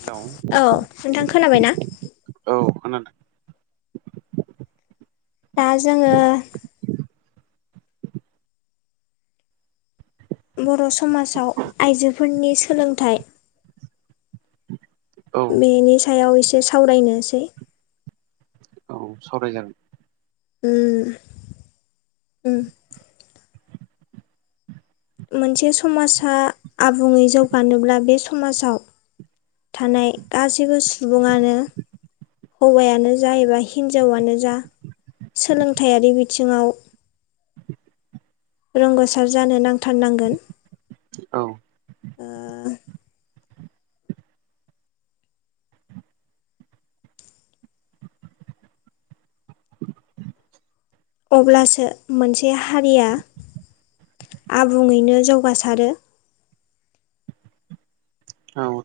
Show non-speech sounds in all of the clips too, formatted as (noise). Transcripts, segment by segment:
Hello औ नोंथां खोनाबायना औ खोनादों दा जोङो बर' समाजाव आइजोफोरनि सोलोंथाइ औ बेनि सायाव एसे सावरायनोसै औ सावरायजागोन उम उम मोनसे समाजा आबुङै जौगानोब्ला बे समाजाव थानाय गासैबो सुबुङानो हौवायानो जा एबा हिनजावानो जा सोलोंथाइयारि बिथिङाव रंगौसार जानो नांथारनांगोन औ अब्लासो मोनसे हारिया आबुङैनो जौगासारो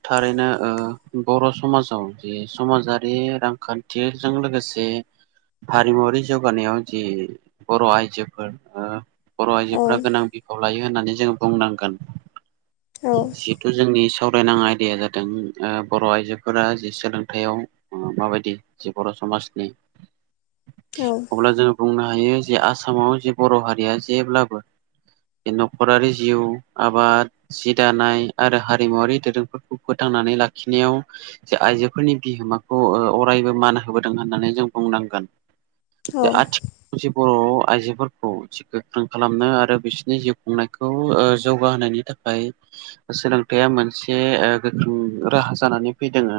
थारैनो बर' समाजाव जि समाजारि रांखान्थिजों लोगोसे हारिमुवारि जौगानायाव जि बर' आइजोफोर बर' आइजोफोरा औ गोनां बिफाव लायो होननानै जोंङो बुंनांगोन औ जिहेथु जोंनि सावरायनां आय दैया जाथों ओ बर' आइजोफोरा जि सोलोंथाइयाव ओ माबायदि जि बर' समासनि औ बुंनो हायो जे आसामाव जे बर' हारिया जेब्लाबो बे न'खरारि जिउ आबाद जि दानाय आरो हारिमुवारि दोरोंफोर फोथांनानै लाखिनायाव जे आइजोफोरनि बिहोमाखौ ओ अरायबो मान होबोदों होननानै जों बुंनांगोन। औ जे आथि जे बर' आइजोफोरखौ गोख्रों खालामनो आरो बिसोरनि जिउ खुंनायखौ ओ जौगाहोनायनि थाखाय ओ सोलोंथाइया मोनसे ओ गोख्रों राहा जानानै फैदोङो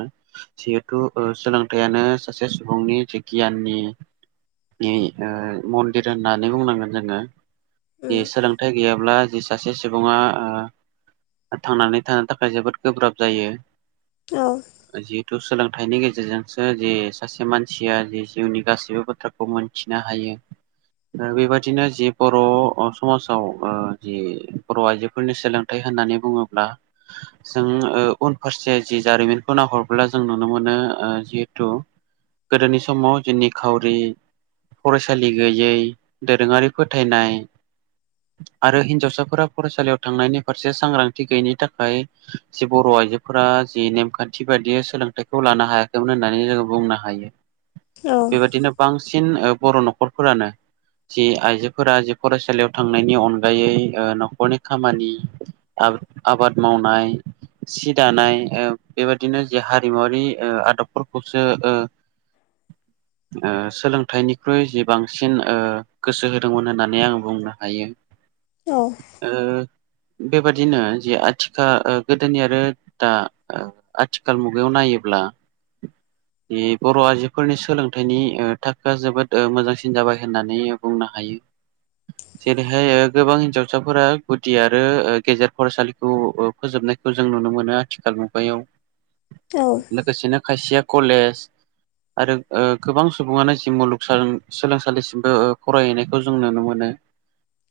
जिहेथु ओ सोलोंथाइयानो सासे सुबुंनि थि गियाननि नि ओ मन्दिर होननानै बुंनांगोन जोङो। उम दे सोलोंथाइ गैयाब्ला जि सासे सुबुङा ओ थांनानै थानो थाखाय जोबोद गोब्राब जायो औ जिहेथु सोलों थाइनि गेजेरजोंसो जे सासे मानसिया जे जिउनि गासिबो बाथ्राखौ मोनथिनो हायो। ओ बेबायदिनो जि बर' अ समाजाव ओ जि बर' आइजोफोरनि सोलोंथाइ होननानै बुङोब्ला (inaudible) जों ओ उनफारसे जि जारिमिनखौ नाहरब्ला जों नुनो मोनो ओ जिहेथु गोदोनि समाव जि निखावरि फरायसालि गैयै दोरोङारि फोथायनाय आरो हिनजावसाफोरा फरायसालियाव थांनायनि फारसे सांग्रांथि गैयैनि थाखाय जि बर' आइजोफोरा जि नेमखान्थि बायदियै सोलोंथाइखौ लानो हायाखैमोन होननानै जोङो बुंनो हाय औ बेबादिनो बांसिन ओ बर' न'खरफोरानो जि आइजोफोरा जि फरायसालियाव थांनायनि अनगायै ओ न'खरनि खामानि आ आबाद मावनाय सि दानाय ओ बेबायदिनो जे हारिमुवारि ओ आदबफोरखौसो ओ (inaudible) ओ सोलोंथाइनिख्रुइ हिबांसिन ओ गोसो होदोंमोन होननानै आं बुंनो हायो। औ ओ बेबादिनो जि आथिखा ओ गोदोनि आरो दा ओ आथिखाल मुगायाव नायोब्ला बे बर' आइजोफोरनि सोलोंथाइनि ओ थाखोआ जोबोद ओ मोजांसिन जाबाय होननानै बुंनो हाय (unintelligible) जेरैहाय ओ गोबां हिन्जावसाफोरा गुदि आरो ओ गेजेर फरायसालिखौ ओ फोजोबनाय खौ जों नुनो मोनो आथिखाल मुगायाव लोगोसेनो खायसेया कलेस आरो ओ गोबां सुबुङानो जि मुलुग सोलों सोलों सालिसिमबो ओ फरायहैनायखौ जों नुनो मोनो।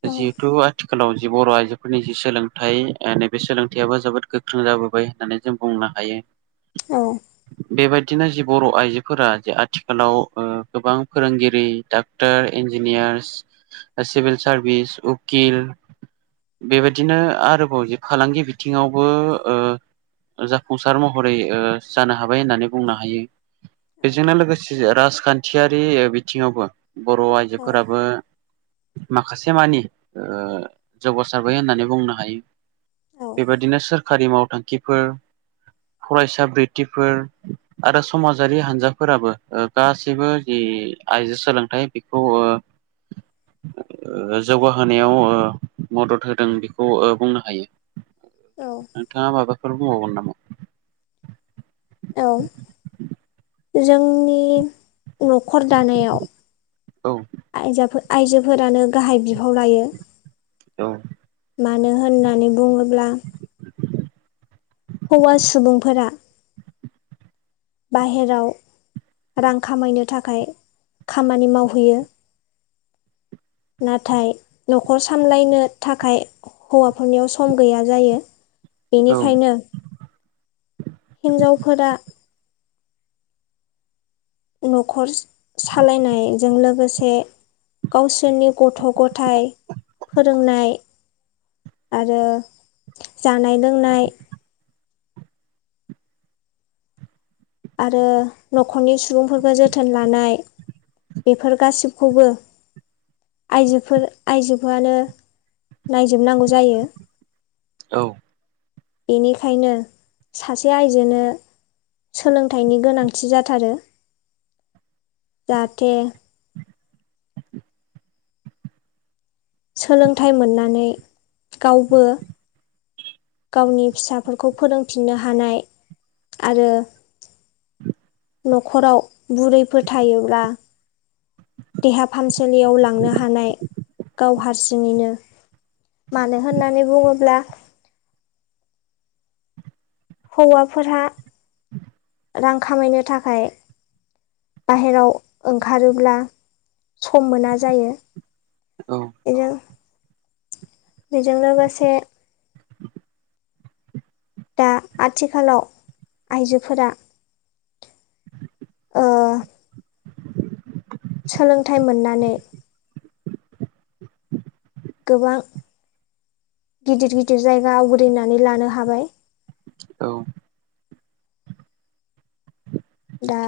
(unintelligible) औ जिहेथु आथिखालाव जि बर' आइजोफोरनि जि सोलोंथाइ नैबे सोलोंथाइआबो जोबोद गोख्रों जाबोबाय होननानै जों बुंनो हायो। बेबाद बिदिनो जि बर' आइजोफोरा जे आथिखालाव ओ गोबां फोरोंगिरि डाक्टर इन्जिनिया ओ ओ सिभिल सारभिस उकिल बेबायदिनो आरोबाव जे फालांगि बिथिङाव बो ओ जाफुंसार महरै ओ जानो हाबाय होननानै बुंनो हायो। बेजोंनो लोगोसे राजखान्थियारि बिथिङावबो बर' आइजोफोराबो माखासे मानि ओ जौगासारबाय होननानै बुंनो हायो। औ बेबाद सोरखारि मावथांखिफोर फरायसा बृतिफोर आरो समाजारि हान्जाफोराबो ओ गासैबो जि आइजो सोलोंथाइ बेखौ ओ जौगाहोनायाव ओ मदद होदों बेखौ ओ बुंनो हायो। (inaudible) नोंथाङा माबाफोरबो बुंबावगोन नामा? औ जोंनि न'खर दानायाव औ आयजोफोर आयजोफोरानो गाहाय बिफाव लायो। औ मानो होननानै बुङोब्ला हौवा सुबुंफोरा बाहेराव रां खामायनो थाखाय खामानि मावहैयो। नाथाय न'खर सामलायनो थाखाय हौवाफोरनियाव सम गैया जायो। औ बेनिखायनो हिनजावफोरा न'खर सालायनायजों लोगोसे गावसोरनि गथ' गथाइ फोरोंनाय आरो जानाय लोंनाय आरो न'खरनि सुबुंफोरखौ जोथोन लानाय बेफोर गासिबखौबो आइजोफोर आइजोफोरनो नायजोबनांगौ जायो। औ बेनिखायनो सासे आयजोनो सोलोंथाइनि गोनांथि जाथारो जाहाथे सोलोंथाइ मोननानै गावबो गावनि फिसाफोरखौ फोरोंफिननो हानाय आरो न'खराव बुरैफोर थायोब्ला देहा फाहामसालियाव लांनो हानाय। गाव हारसिङैनो मानो होननानै बुङोब्ला हौवाफोरहा रां खामायनो थाखाय बाहेराव ओंखारोब्ला सम मोना जायो। औ बिजों बेेजों लोगोसे दा आथिखालाव आइजोफोरा ओ सोलोंथाइ मोननानै गोबां गिदिर गिदिर जायगा आवग्रिनानै लानो हाबाय। औ दा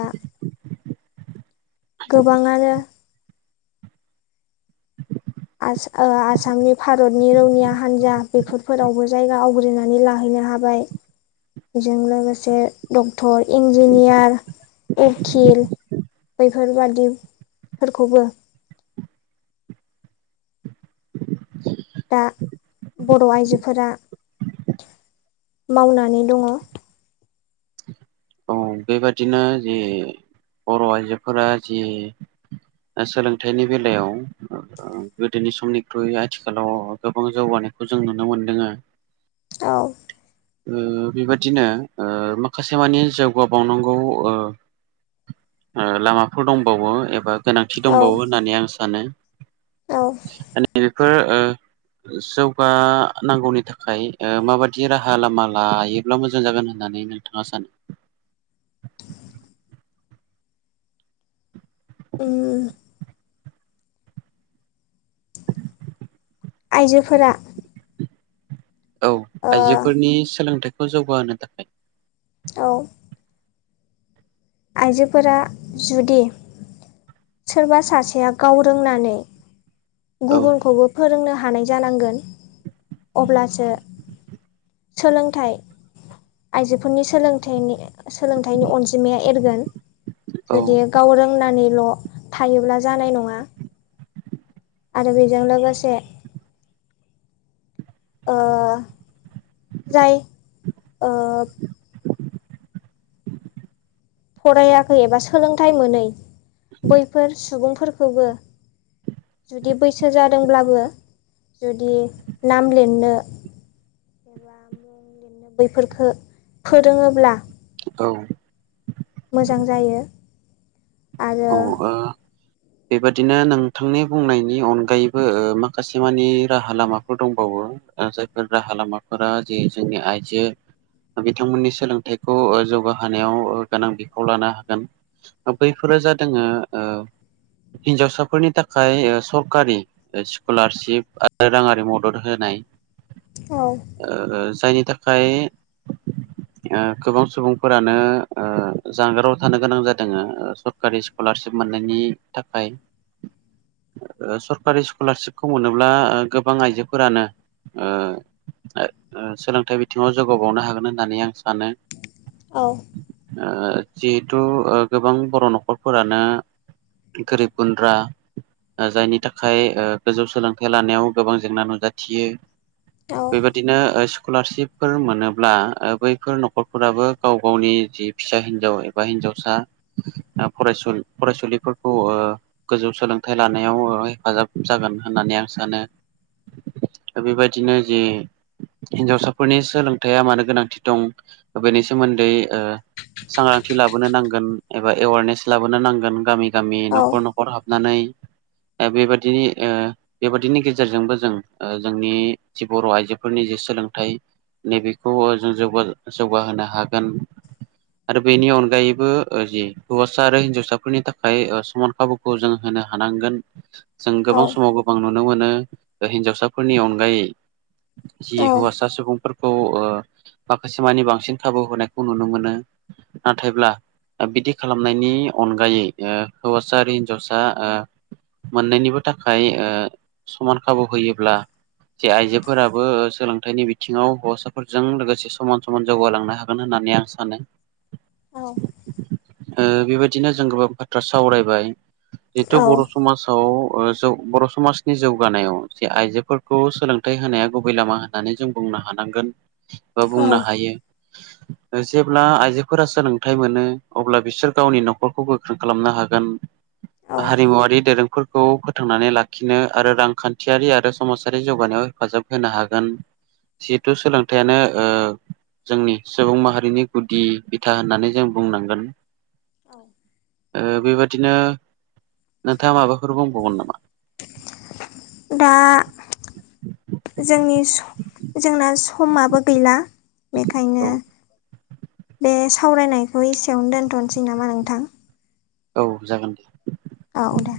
गोबाङानो आसामनि भारतनि रौनिया हान्जा बेफोरफोरावबो जायगा आवग्रिनानै लाहैयो हाबाय बेजों लोगोसे डक्टर इन्जिनियार उखिल बैफोरबादि फोरखौबो दा बर' आइजोफोरा मावनानै दङ। औ बेबादिनो जि बर' आइजोफोरा जि सोलोंथाइनि बेलायाव गोदोनि समनिख्रुइ आथिखालाव गोबां जौगानायखौ जों नुनो मोनदों आरो। औ ओ बेबादिनो ओ माखासे मानि जौ जोगाबावनांगौ ओ लामाफोर दंबावो एबा गोनांथि औ दंबावो होननानै आं सानो। औ (unintelligible) बेफोर ओ जौगानांगौनि थाखाय माबादि राहा लामा लायोब्ला मोजां जागोन होननानै नोंथाङा सानो उम आइजोफोरा औ ओ आइजोफोरनि सोलोंथाइखौ जौगाहोनो थाखाय औ आइजोफोरा जुदि सोरबा सासेया गाव रोंनानै औ गुबुनखौबो फोरोंनो हायो। हानाय जानांगोन अब्लासो सोलोंथाइ आइजोफोरनि सोलोंथाइ सोलोंथाइनि अनजिमाया जागोन औ जुदि गाव रोंनानै ल' थायोब्ला जानाय नङा। आरो बेजों लोगोसे ओ जाय ओ फरायाखै एबा सोलोंथाइ मोनै बैफोर सुबुंफोरखौबो जुदि बैसो जादोंब्लाबो जुदि नाम लिरनो बि बैफोरफोरखौ फोरोङोब्ला औ मोजां जायो आरो ओ बेबादिनो नोंथांनि बुंनायनि अनगायैबो माखासे मानि राहा लामाफोर दंबावो। जायफोर राहा लामाफोरा जे जोंनि आइजो बिथांमोननि सोलोंथाइखौ ओ जौगाहोनायाव गोनां बिफाव लानो हागोन बैफोरो जादों जोंङो ओ हिन्जावसाफोरनि थाखाय ओ सरकारि स्कलारशिप आरो राङारि मदद होनाय। औ ओ जायनि थाखाय ओ गोबां सुबुंफोरानो ओ जानगाराव थानो गोनां जादों ओ सरकारि स्कलारशिप मोननायनि थाखाय (inaudible) ओ सरकारि स्कलारशिपखौ मोनोब्ला गोबां आइजोफोरानो ओ ओ सोलोंथाइ बिथिङावनो जौगाबावनो हागोन होननानै आं सानो। औ ओ जिहेथु ओ गोबां बर' न'खरफोरानो गारिब गुन्द्रा ओ जायनि ओ थाखाय गोजौ सोलोंथाइ लानायाव गोबां जेंना नुजाथियो। औ बेबायदिनो ओ सु स्कलारशिपफोर मोनोब्ला ओ बैफोर न'खरफोराबो गाव गावनि जि फिसा हिनजाव एबा हिन जावसा ओ फरायसुलिफोरखौ ओ गोजौ सोलोंथाइ लानायाव ओ हेफाजाब जागोन होननानै होननानै आं सानो। (inaudible) बेबायदिनो जे हिनजावसाफोरनि सोलोंथाइया मानो गोनांथि दं बेनि सोमो न्दै ओ सांग्रांथि लाबोनो नांगोन एबा एवारनेस लाबोनो नांगोन गामि गामि न'खर न'खर हाबनानै। (inaudible) बेबायदिनि ओ बेबादिनि गेजेरजोंबो जों ओ जोंनि जि बर' आइजोफोरनि जि सो सोलोंथाइ नैबेखौ ओ जों जौगाहोनो हागोन। आरो बेनि अनगायैबो ओ जि हौवासा आरो हिन्जावसाफोरनि ओ थाखाय समान खाबुखौ जों होनो हानांगोन। जों औ गोबां समाव गोबां नुनो मोनो हिन्जावसाफोरनि अनगायै जि हौवासा सुबुंफोर (inaudible) माखासे मानि बांसिन खाबु होनायखौ नुनो मोनो नाथायब्ला दा बिदि खालामनायनि अनगायै हौवासा आरो हिन्जावसा ओ मोननायनिबो थाखाय ओ समान खाबु होयोब्ला जे आइजोफोराबो सोलोंथाइनि बिथिङाव हौवासाफोरजों लोगोसे समान समान जौगालांनो हागोन होनना होनानै आं सानो। औ बेबायदिनो जों गोबां बाथ्रा सावरायबाय जिथु औ औ बर' समाजाव ओ जौ बर' समाजनि जौगानायाव जे आइजोफोरखौ सोलोंथाइ होनाया गुबै लामा होननानै जों बुङो नो हानांगोन। बा बुंनो औ हायो जेब्ला आइजोफोरा सोलोंथाइ मोनो अब्ला बिसोर गावनि न'खरखौ गोख्रों खालामनो हागोन औ हारिमुवारि दोरोंफोर खौ फोथांनानै लाखिनो आरो रांखान्थियारि आरो समाजारि जौगानायाव हेफाजाब होनो हागोन। जिहेथु सोलोंथाइयानो ओ जोंनि सुबुं माहारिनि गुदि बिथा होननानै जों बुंनांगोन औ ओ बेबादिनो नोंथाङा माबाफोर बुंबावमोन नामा? दा जोंनि स जोंना समाबो गैला। बेखायनो औ बे सावरायनायखौ एसेयावनो दोनथ'नोसै नामा नोंथां? औ जागोन दे। औ दे